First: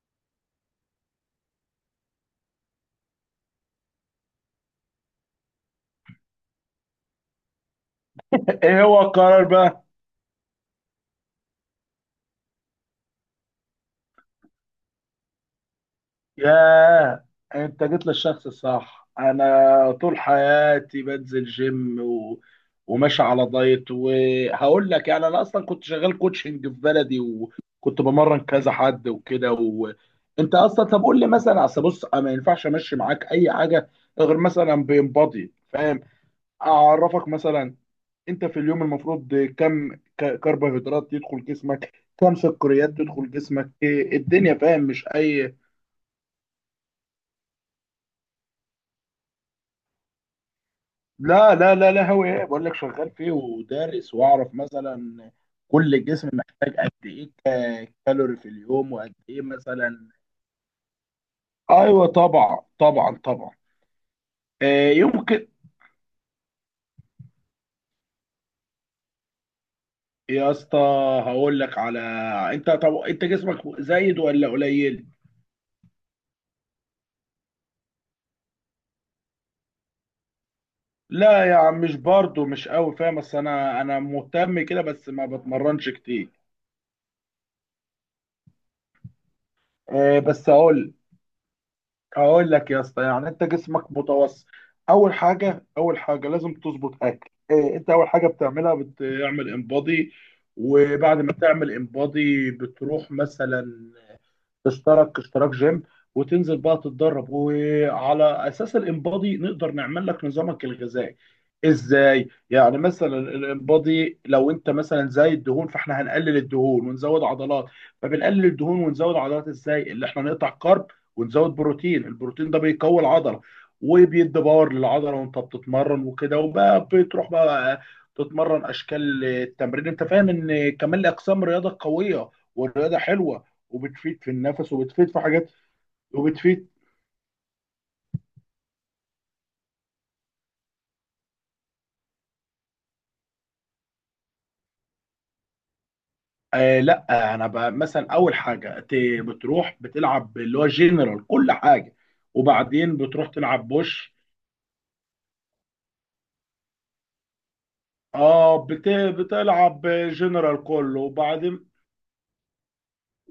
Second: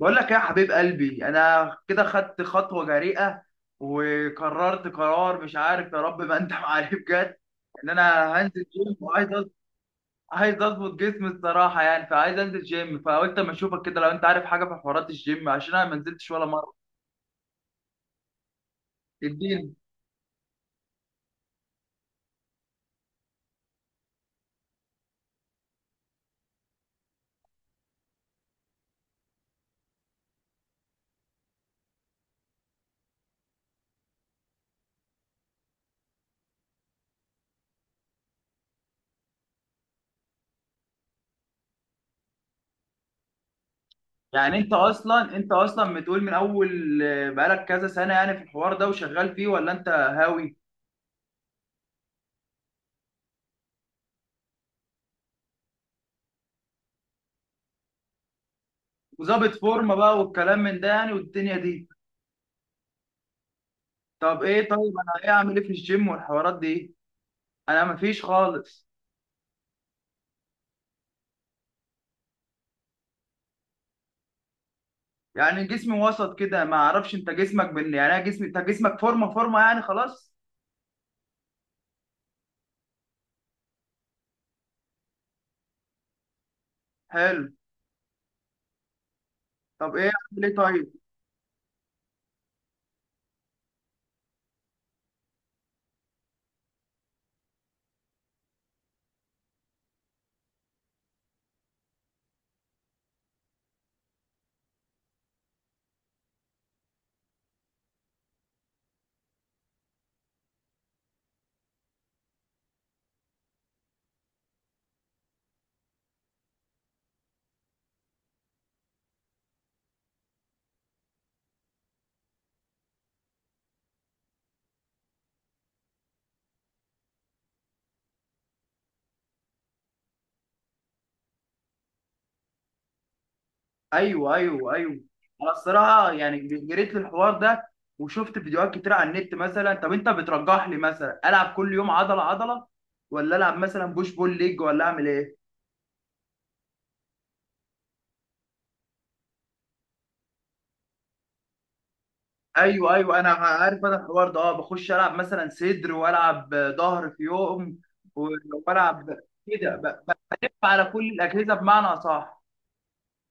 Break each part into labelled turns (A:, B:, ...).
A: بقول لك يا حبيب قلبي انا كده خدت خطوه جريئه، وقررت قرار مش عارف يا رب ما انت عليه بجد ان انا هنزل
B: ايه
A: جيم
B: هو القرار بقى؟
A: عايز اظبط جسمي الصراحه، يعني فعايز انزل جيم، فقلت اما اشوفك كده لو انت عارف حاجه في حوارات الجيم، عشان انا ما نزلتش ولا مره.
B: ياه، انت جيت للشخص الصح.
A: اديني.
B: انا طول حياتي بنزل جيم وماشي على دايت، وهقول لك، يعني انا اصلا كنت شغال كوتشنج في بلدي، وكنت بمرن كذا حد وكده انت اصلا، طب قول لي مثلا. اصل بص، أنا ما ينفعش امشي معاك اي حاجه غير مثلا بينبضي، فاهم. اعرفك مثلا، انت في اليوم المفروض كم كربوهيدرات يدخل جسمك، كم سكريات تدخل جسمك، إيه الدنيا،
A: يعني انت
B: فاهم، مش
A: اصلا انت
B: اي.
A: اصلا بتقول من اول بقالك كذا سنه يعني في الحوار ده وشغال فيه، ولا انت هاوي؟
B: لا لا لا لا، هو ايه، بقول لك شغال فيه ودارس، واعرف مثلا كل جسم محتاج قد ايه كالوري في اليوم، وقد ايه
A: وظابط فورمه
B: مثلا.
A: بقى والكلام من ده يعني، والدنيا دي.
B: ايوه، طبعا طبعا طبعا.
A: طب ايه،
B: آه
A: طيب انا ايه
B: يمكن.
A: اعمل ايه في الجيم والحوارات دي؟ انا مفيش خالص.
B: يا اسطى، هقول لك على، انت طب انت جسمك زايد ولا قليل؟
A: يعني جسمي وسط كده ما اعرفش، انت جسمك بن يعني، انا جسمي انت جسمك فورمه فورمه يعني خلاص.
B: لا يا عم، مش برضه مش قوي، فاهم، بس انا مهتم كده، بس ما بتمرنش كتير.
A: حلو. طب ايه
B: آه
A: اعمل
B: بس
A: ايه طيب؟
B: هقول، اقول لك يا اسطى، يعني انت جسمك متوسط. اول حاجه لازم تظبط اكل، إيه انت اول حاجه بتعملها؟ بتعمل انبادي. وبعد ما تعمل انبادي بتروح مثلا تشترك اشتراك جيم، وتنزل بقى تتدرب، وعلى اساس الانبادي نقدر نعمل لك نظامك الغذائي. ازاي يعني؟ مثلا الانبادي لو انت مثلا زايد الدهون، فاحنا هنقلل الدهون ونزود عضلات. فبنقلل الدهون ونزود عضلات ازاي؟ اللي احنا نقطع كارب ونزود بروتين. البروتين ده بيقوي العضله، وبيدي باور للعضله، وانت بتتمرن وكده، وبقى بتروح بقى تتمرن اشكال التمرين، انت فاهم، ان كمان اقسام رياضه قويه، والرياضه حلوه، وبتفيد في
A: ايوه
B: النفس،
A: ايوه ايوه.
B: وبتفيد في
A: انا
B: حاجات،
A: الصراحه يعني
B: وبتفيد.
A: جريت للحوار ده وشفت فيديوهات كتير على النت، مثلا طب انت بترجح لي مثلا العب كل يوم عضله عضله، ولا العب مثلا بوش بول ليج، ولا اعمل ايه؟
B: لا انا بقى مثلا اول حاجه بتروح بتلعب اللي هو جنرال كل حاجه،
A: ايوه
B: وبعدين
A: ايوه انا
B: بتروح تلعب
A: عارف، انا
B: بوش.
A: الحوار ده اه بخش العب مثلا صدر والعب ظهر في يوم و- والعب كده
B: بتلعب
A: بلف
B: جنرال
A: على
B: كله
A: كل الاجهزه
B: وبعدين
A: بمعنى اصح.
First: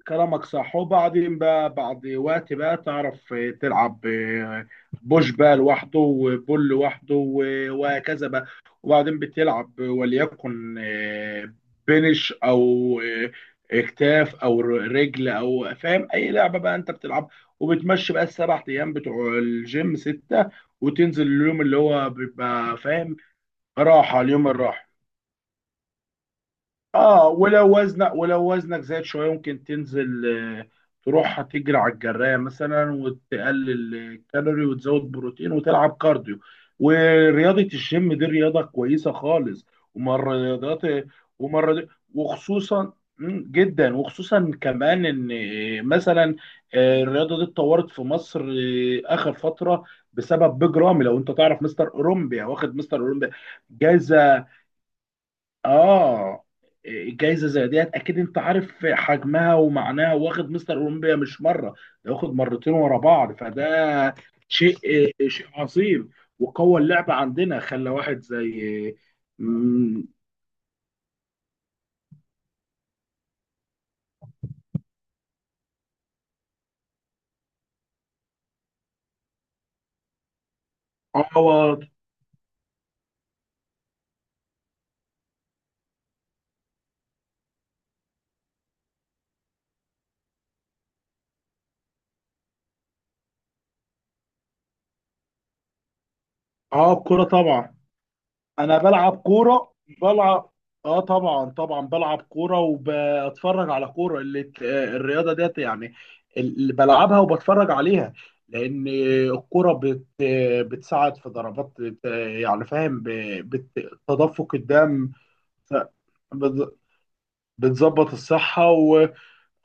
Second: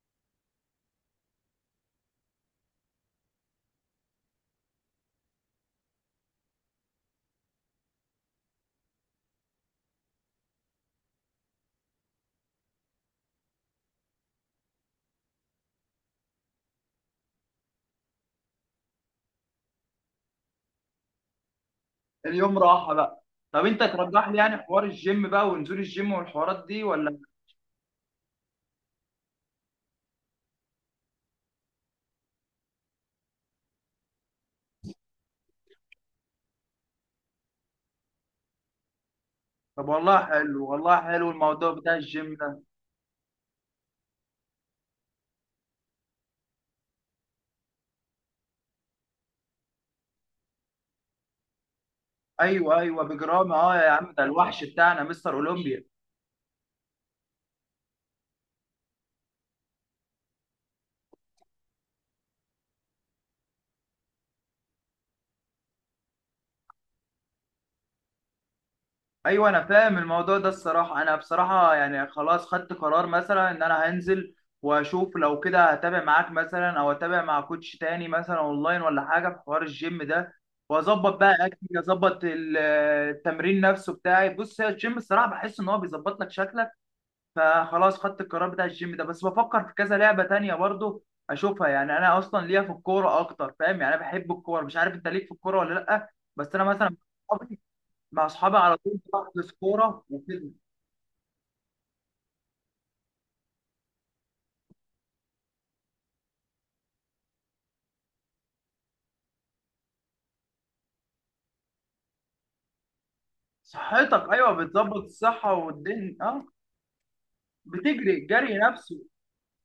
B: كلامك صح. وبعدين بقى بعد وقت بقى تعرف، تلعب بوش بقى لوحده، وبول لوحده، وهكذا بقى. وبعدين بتلعب وليكن بنش، او آه، اكتاف، او رجل، او فاهم اي لعبه بقى انت بتلعب. وبتمشي بقى السبع ايام بتوع الجيم سته، وتنزل اليوم اللي هو
A: اليوم
B: بيبقى،
A: راحه
B: فاهم،
A: بقى. طب انت
B: راحه.
A: ترجح لي
B: اليوم
A: يعني حوار
B: الراحه.
A: الجيم بقى ونزول الجيم والحوارات دي، ولا؟
B: اه، ولو وزنك زاد شويه ممكن تنزل، آه، تروح تجري على الجرايه مثلا، وتقلل الكالوري، وتزود بروتين، وتلعب كارديو. ورياضه الجيم دي رياضه كويسه خالص،
A: طب
B: ومن
A: والله حلو،
B: الرياضات،
A: والله حلو
B: ومن
A: الموضوع
B: الرياض-
A: بتاع الجيم ده.
B: وخصوصا جدا، وخصوصا كمان ان مثلا الرياضه دي اتطورت في مصر اخر فتره بسبب بيج رامي، لو انت تعرف مستر اولمبيا. واخد
A: ايوه
B: مستر
A: ايوه
B: اولمبيا
A: بجرام، اه يا عم، ده
B: جايزه.
A: الوحش بتاعنا مستر اولمبيا.
B: اه، جايزه زي ديت اكيد انت عارف حجمها ومعناها، واخد مستر اولمبيا مش مره، ده واخد مرتين ورا بعض، فده شيء شيء عظيم، وقوى اللعبه عندنا، خلى واحد زي
A: ايوه انا فاهم
B: مم،
A: الموضوع ده الصراحه، انا بصراحه يعني خلاص خدت قرار مثلا ان انا هنزل واشوف. لو كده هتابع معاك مثلا، او اتابع مع كوتش تاني مثلا اونلاين، ولا حاجه في حوار الجيم ده. واظبط بقى
B: اه و-
A: اكلي، اظبط التمرين نفسه بتاعي. بص هي الجيم الصراحه بحس ان هو بيظبط لك شكلك، فخلاص خدت القرار بتاع الجيم ده. بس بفكر في كذا لعبة تانية برضو اشوفها. يعني انا اصلا ليا في الكورة اكتر، فاهم يعني انا بحب الكورة، مش عارف انت ليك في الكورة ولا لا. بس انا مثلا
B: اه،
A: مع
B: الكوره
A: اصحابي،
B: طبعا.
A: مع أصحابي على
B: انا
A: طول
B: بلعب
A: بحجز
B: كوره،
A: كورة
B: بلعب.
A: وكده.
B: اه، طبعا طبعا بلعب كوره وبتفرج على كوره، اللي الرياضه ديت يعني، اللي بلعبها وبتفرج عليها، لان الكوره بت آه، بتساعد في ضربات، يعني فاهم،
A: صحتك، ايوه
B: تدفق
A: بتظبط
B: الدم.
A: الصحة
B: ف-
A: والدنيا اه.
B: بت- بتظبط
A: بتجري الجري
B: الصحه.
A: نفسه.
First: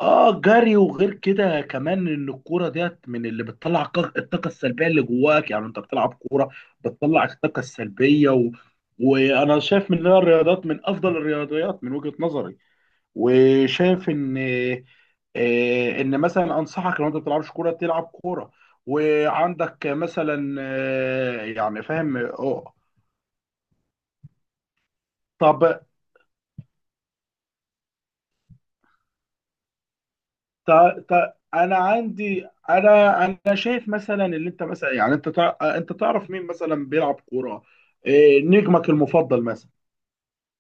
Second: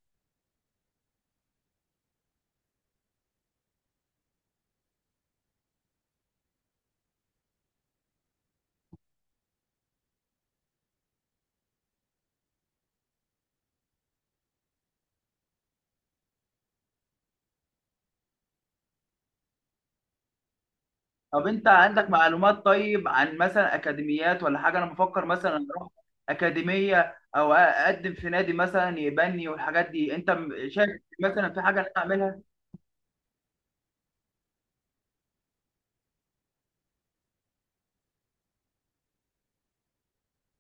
B: اه، جري. وغير كده كمان ان الكوره ديت من اللي بتطلع الطاقه السلبيه اللي جواك. يعني انت بتلعب كوره بتطلع الطاقه السلبيه وانا شايف من إنها الرياضات من افضل الرياضيات من وجهه نظري، وشايف ان ان مثلا انصحك، لو انت ما بتلعبش كوره تلعب كوره، وعندك مثلا
A: طب انت
B: يعني
A: عندك
B: فاهم
A: معلومات طيب عن مثلا اكاديميات ولا حاجة؟ انا بفكر مثلا
B: طب.
A: اروح اكاديمية، او اقدم في نادي مثلا يبني والحاجات دي. انت شايف
B: تا تا
A: مثلا في
B: انا
A: حاجة انا اعملها؟
B: عندي، انا انا شايف مثلا، اللي انت مثلا يعني انت انت تعرف مين مثلا بيلعب كوره، إيه نجمك المفضل مثلا؟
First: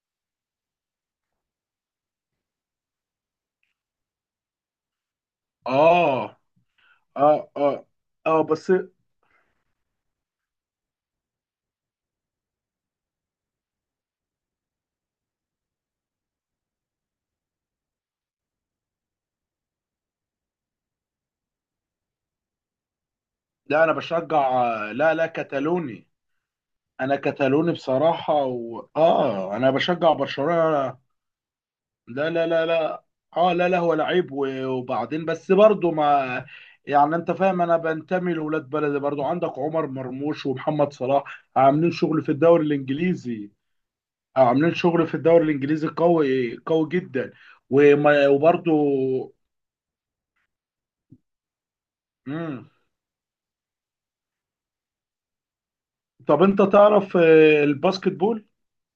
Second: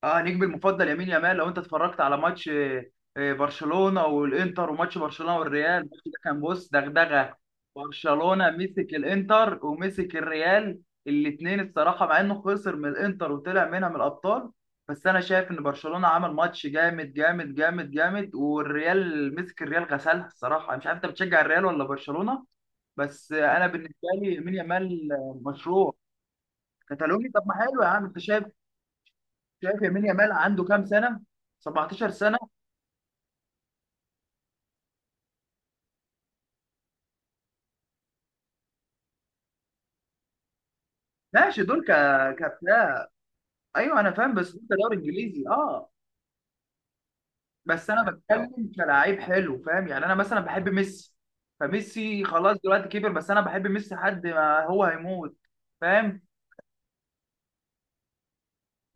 A: اه نجمي المفضل يمين يامال. لو انت اتفرجت على ماتش برشلونه والانتر، وماتش برشلونه والريال، الماتش ده كان
B: اه،
A: بص دغدغه.
B: اه، اه، اه،
A: برشلونه
B: بس.
A: مسك الانتر ومسك الريال الاثنين الصراحه، مع انه خسر من الانتر وطلع منها من الابطال. بس انا شايف ان برشلونه عمل ماتش جامد جامد جامد جامد، والريال مسك الريال غسلها الصراحه. انا مش عارف انت بتشجع الريال ولا برشلونه، بس انا
B: لا انا
A: بالنسبه لي يمين
B: بشجع،
A: يامال
B: لا لا،
A: مشروع
B: كتالوني. انا
A: كتالوني. طب ما
B: كتالوني
A: حلو يا عم، انت
B: بصراحه
A: شايف.
B: اه، انا
A: شايف يمين
B: بشجع
A: يامال عنده كام
B: برشلونه.
A: سنه؟ 17
B: لا
A: سنه.
B: لا لا لا، اه لا لا، هو لعيب، وبعدين بس برضه ما، يعني انت فاهم، انا بنتمي لولاد بلدي برضه. عندك عمر مرموش ومحمد صلاح
A: ماشي دول
B: عاملين شغل في الدوري
A: كبتاع.
B: الانجليزي،
A: ايوه انا فاهم، بس انت
B: عاملين
A: دوري
B: شغل في
A: انجليزي
B: الدوري الانجليزي
A: اه.
B: قوي قوي جدا.
A: بس انا بتكلم
B: وبرضه.
A: كلاعب حلو، فاهم يعني، انا مثلا بحب ميسي. فميسي خلاص
B: مم.
A: دلوقتي كبر، بس انا بحب ميسي لحد ما هو هيموت. فاهم.
B: طب انت تعرف الباسكت بول؟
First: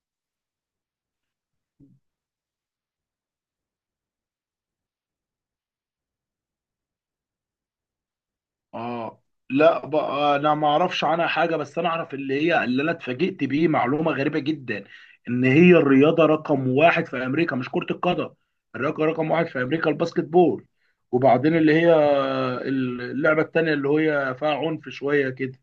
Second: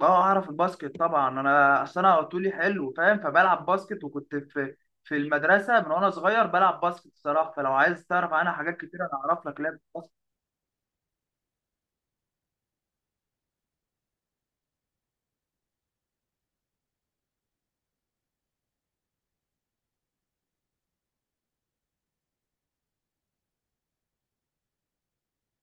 A: اه اعرف الباسكت طبعا، انا اصل انا طولي حلو فاهم، فبلعب باسكت، وكنت في في المدرسه من وانا صغير بلعب باسكت الصراحه. فلو عايز تعرف عنها حاجات كتير انا
B: اه،
A: اعرف لك لعب.
B: لا بقى، انا ما اعرفش عنها حاجه، بس انا اعرف اللي هي، اللي انا اتفاجئت بيه، معلومه غريبه جدا، ان هي الرياضه رقم واحد في امريكا، مش كره القدم. الرياضه رقم واحد في امريكا الباسكت بول، وبعدين اللي هي اللعبه التانيه، اللي هي فيها عنف شويه كده.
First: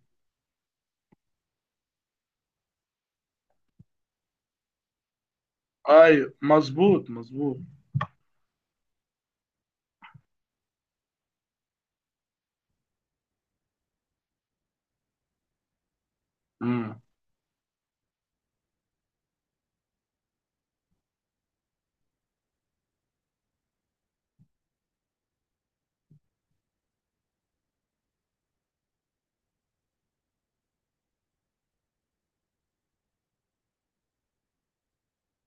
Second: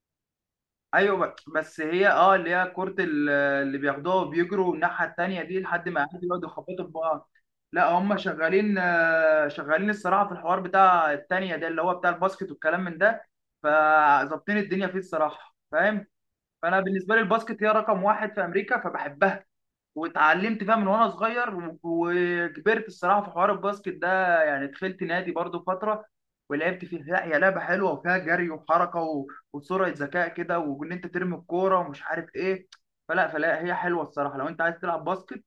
A: ايوه بس هي اه اللي هي كرة اللي بياخدوها وبيجروا الناحية التانية دي لحد ما يعدي،
B: ايوه،
A: يقعدوا يخبطوا في
B: مظبوط
A: بعض.
B: مظبوط.
A: لا هم شغالين شغالين الصراحة في الحوار بتاع التانية ده اللي هو بتاع الباسكت والكلام من ده، فظابطين الدنيا فيه الصراحة فاهم. فأنا
B: امم.
A: بالنسبة لي الباسكت هي رقم واحد في أمريكا فبحبها، واتعلمت فيها من وانا صغير وكبرت الصراحه في حوار الباسكت ده. يعني دخلت نادي برضو فتره ولعبت فيها. لا هي لعبه حلوه، وفيها جري وحركه وسرعه ذكاء كده، وان انت ترمي الكوره ومش عارف ايه. فلا هي حلوه الصراحه، لو انت عايز تلعب باسكت،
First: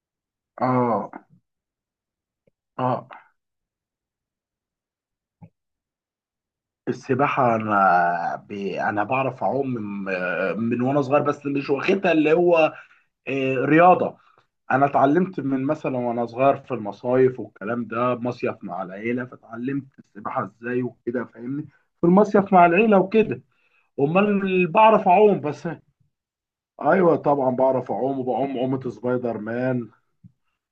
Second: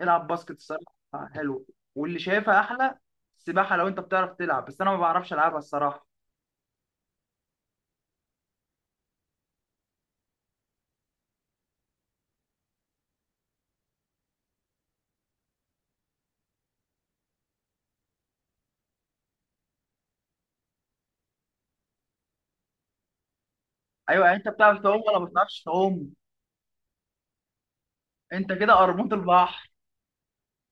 A: العب باسكت الصراحه.
B: اه،
A: حلو. واللي شايفها احلى
B: اه،
A: السباحه، لو انت بتعرف تلعب، بس انا ما بعرفش العبها الصراحه.
B: السباحه. انا انا بعرف اعوم من وانا صغير، بس مش واخدها اللي هو رياضه. انا اتعلمت من مثلا وانا صغير في المصايف، والكلام ده مصيف مع العيله، فاتعلمت السباحه ازاي وكده، فاهمني، في المصيف مع العيله وكده.
A: ايوه يعني انت
B: امال
A: بتعرف تعوم
B: بعرف
A: ولا ما
B: اعوم
A: بتعرفش
B: بس.
A: تعوم؟
B: ايوه طبعا، بعرف اعوم،
A: انت
B: وبعوم
A: كده
B: عومه
A: قرموط
B: سبايدر
A: البحر.
B: مان.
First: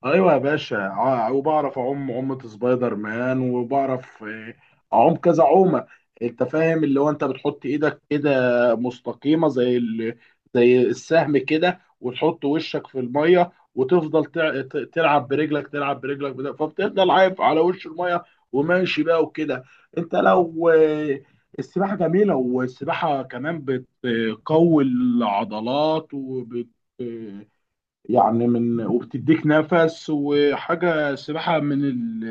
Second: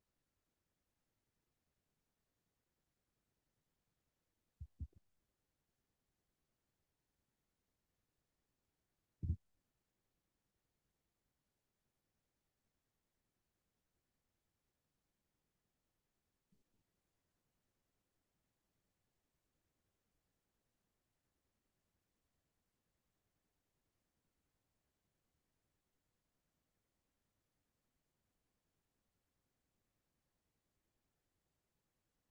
B: ايوه يا باشا، وبعرف اعوم عومة سبايدر مان، وبعرف اعوم كذا عومة. انت فاهم اللي هو انت بتحط ايدك كده مستقيمة زي السهم كده، وتحط وشك في المية، وتفضل تلعب برجلك، فبتفضل عايف على وش المية، وماشي بقى وكده. انت لو السباحة جميلة، والسباحة كمان بتقوي العضلات وبت آه، يعني، من، وبتديك نفس وحاجة سباحة من ال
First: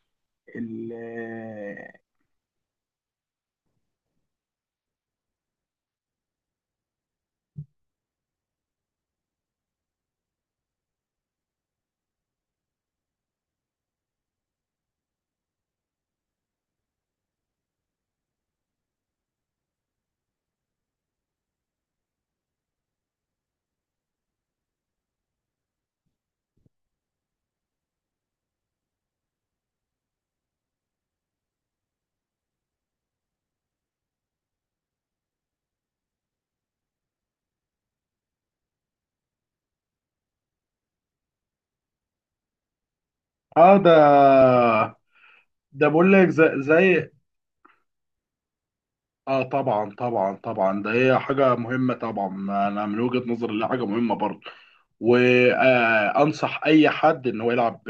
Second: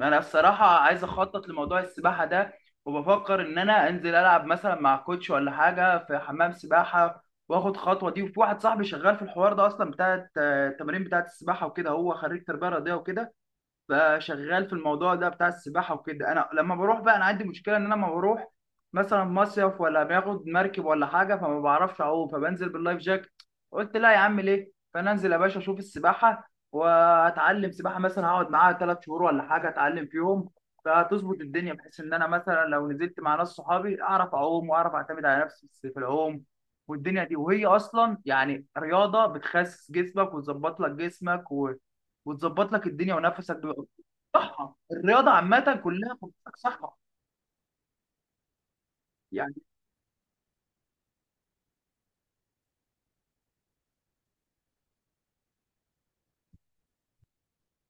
A: انا الصراحه
B: ال
A: عايز اخطط لموضوع السباحه ده، وبفكر ان انا انزل العب مثلا مع كوتش ولا حاجه في حمام سباحه واخد خطوه دي. وفي واحد صاحبي شغال في الحوار ده اصلا بتاع التمارين بتاعه السباحه وكده، هو خريج تربيه رياضيه وكده، بقى شغال في الموضوع ده بتاع السباحه وكده. انا لما بروح بقى، انا عندي مشكله ان انا لما بروح مثلا مصيف ولا باخد مركب ولا حاجه، فما بعرفش اعوم، فبنزل باللايف جاكت. قلت لا يا عم ليه، فانا انزل يا باشا اشوف السباحه واتعلم سباحه، مثلا هقعد معاها ثلاث شهور ولا حاجه اتعلم فيهم، فهتظبط الدنيا بحيث ان انا مثلا لو نزلت مع ناس صحابي اعرف اعوم، واعرف اعتمد على نفسي في العوم والدنيا دي. وهي اصلا يعني رياضه بتخسس جسمك وتظبط لك جسمك وتظبط لك الدنيا، ونفسك
B: اه،
A: بيبقى
B: ده.
A: صحه. الرياضه عامه
B: ده بقول
A: كلها
B: لك زي,
A: بتبقى صحه
B: زي اه،
A: يعني.
B: طبعا طبعا طبعا، ده هي حاجة مهمة طبعا. انا من وجهة نظري، اللي حاجة مهمة برضه، وانصح اي حد ان هو يلعب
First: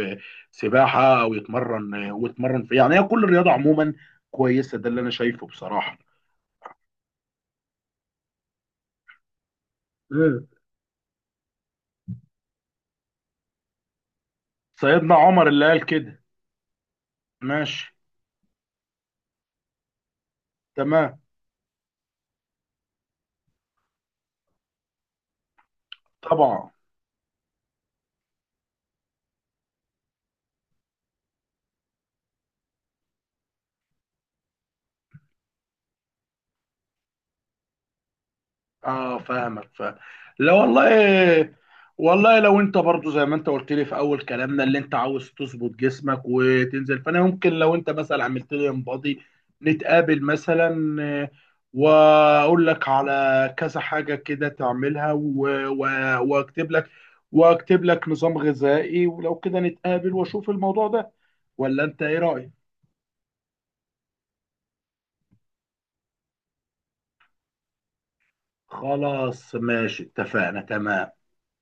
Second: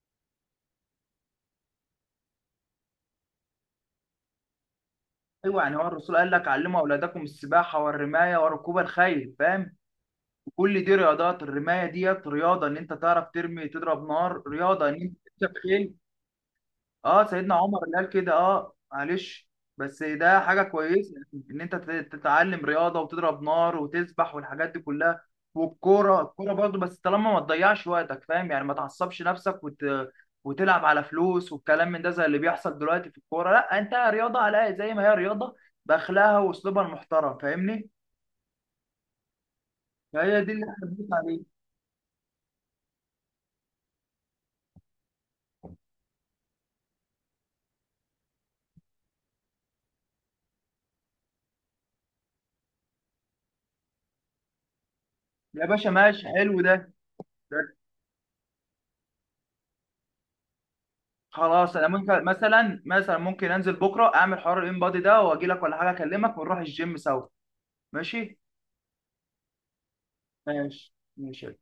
B: سباحة، او يتمرن ويتمرن في، يعني، هي كل الرياضة عموما كويسة، ده اللي انا شايفه
A: ايوه يعني، هو
B: بصراحة.
A: الرسول قال لك علموا اولادكم السباحه والرمايه وركوب الخيل فاهم.
B: مم.
A: كل دي رياضات، الرمايه ديت رياضه ان انت تعرف ترمي تضرب نار، رياضه ان انت
B: سيدنا عمر
A: تركب
B: اللي قال
A: خيل.
B: كده.
A: اه سيدنا عمر
B: ماشي.
A: قال كده اه، معلش. بس ده حاجه كويسه
B: تمام.
A: ان انت تتعلم رياضه وتضرب نار وتسبح والحاجات دي كلها. والكوره الكوره
B: طبعا.
A: برضه، بس طالما ما تضيعش وقتك فاهم، يعني ما تعصبش نفسك وتلعب على فلوس والكلام من ده زي اللي بيحصل دلوقتي في الكوره. لا انت رياضه على الأقل زي ما هي رياضه باخلاقها واسلوبها المحترم فاهمني.
B: اه، فاهمك، فاهم.
A: فهي دي
B: لا
A: اللي احنا بنقول عليه.
B: والله، والله لو انت برضو زي ما انت قلت لي في اول كلامنا، اللي انت عاوز تظبط جسمك وتنزل، فانا ممكن، لو انت مثلا عملت لي انبادي، نتقابل مثلا، واقول لك على كذا حاجة كده تعملها،
A: يا باشا ماشي، حلو
B: واكتب لك
A: ده. ده
B: واكتب لك نظام غذائي، ولو كده نتقابل واشوف الموضوع ده.
A: خلاص
B: ولا
A: انا
B: انت ايه
A: ممكن
B: رأيك؟
A: مثلا، ممكن انزل بكره اعمل حوار الان بادي ده، واجي لك ولا حاجه اكلمك ونروح الجيم سوا. ماشي.
B: خلاص ماشي، اتفقنا،
A: ماشي
B: تمام.
A: ماشي.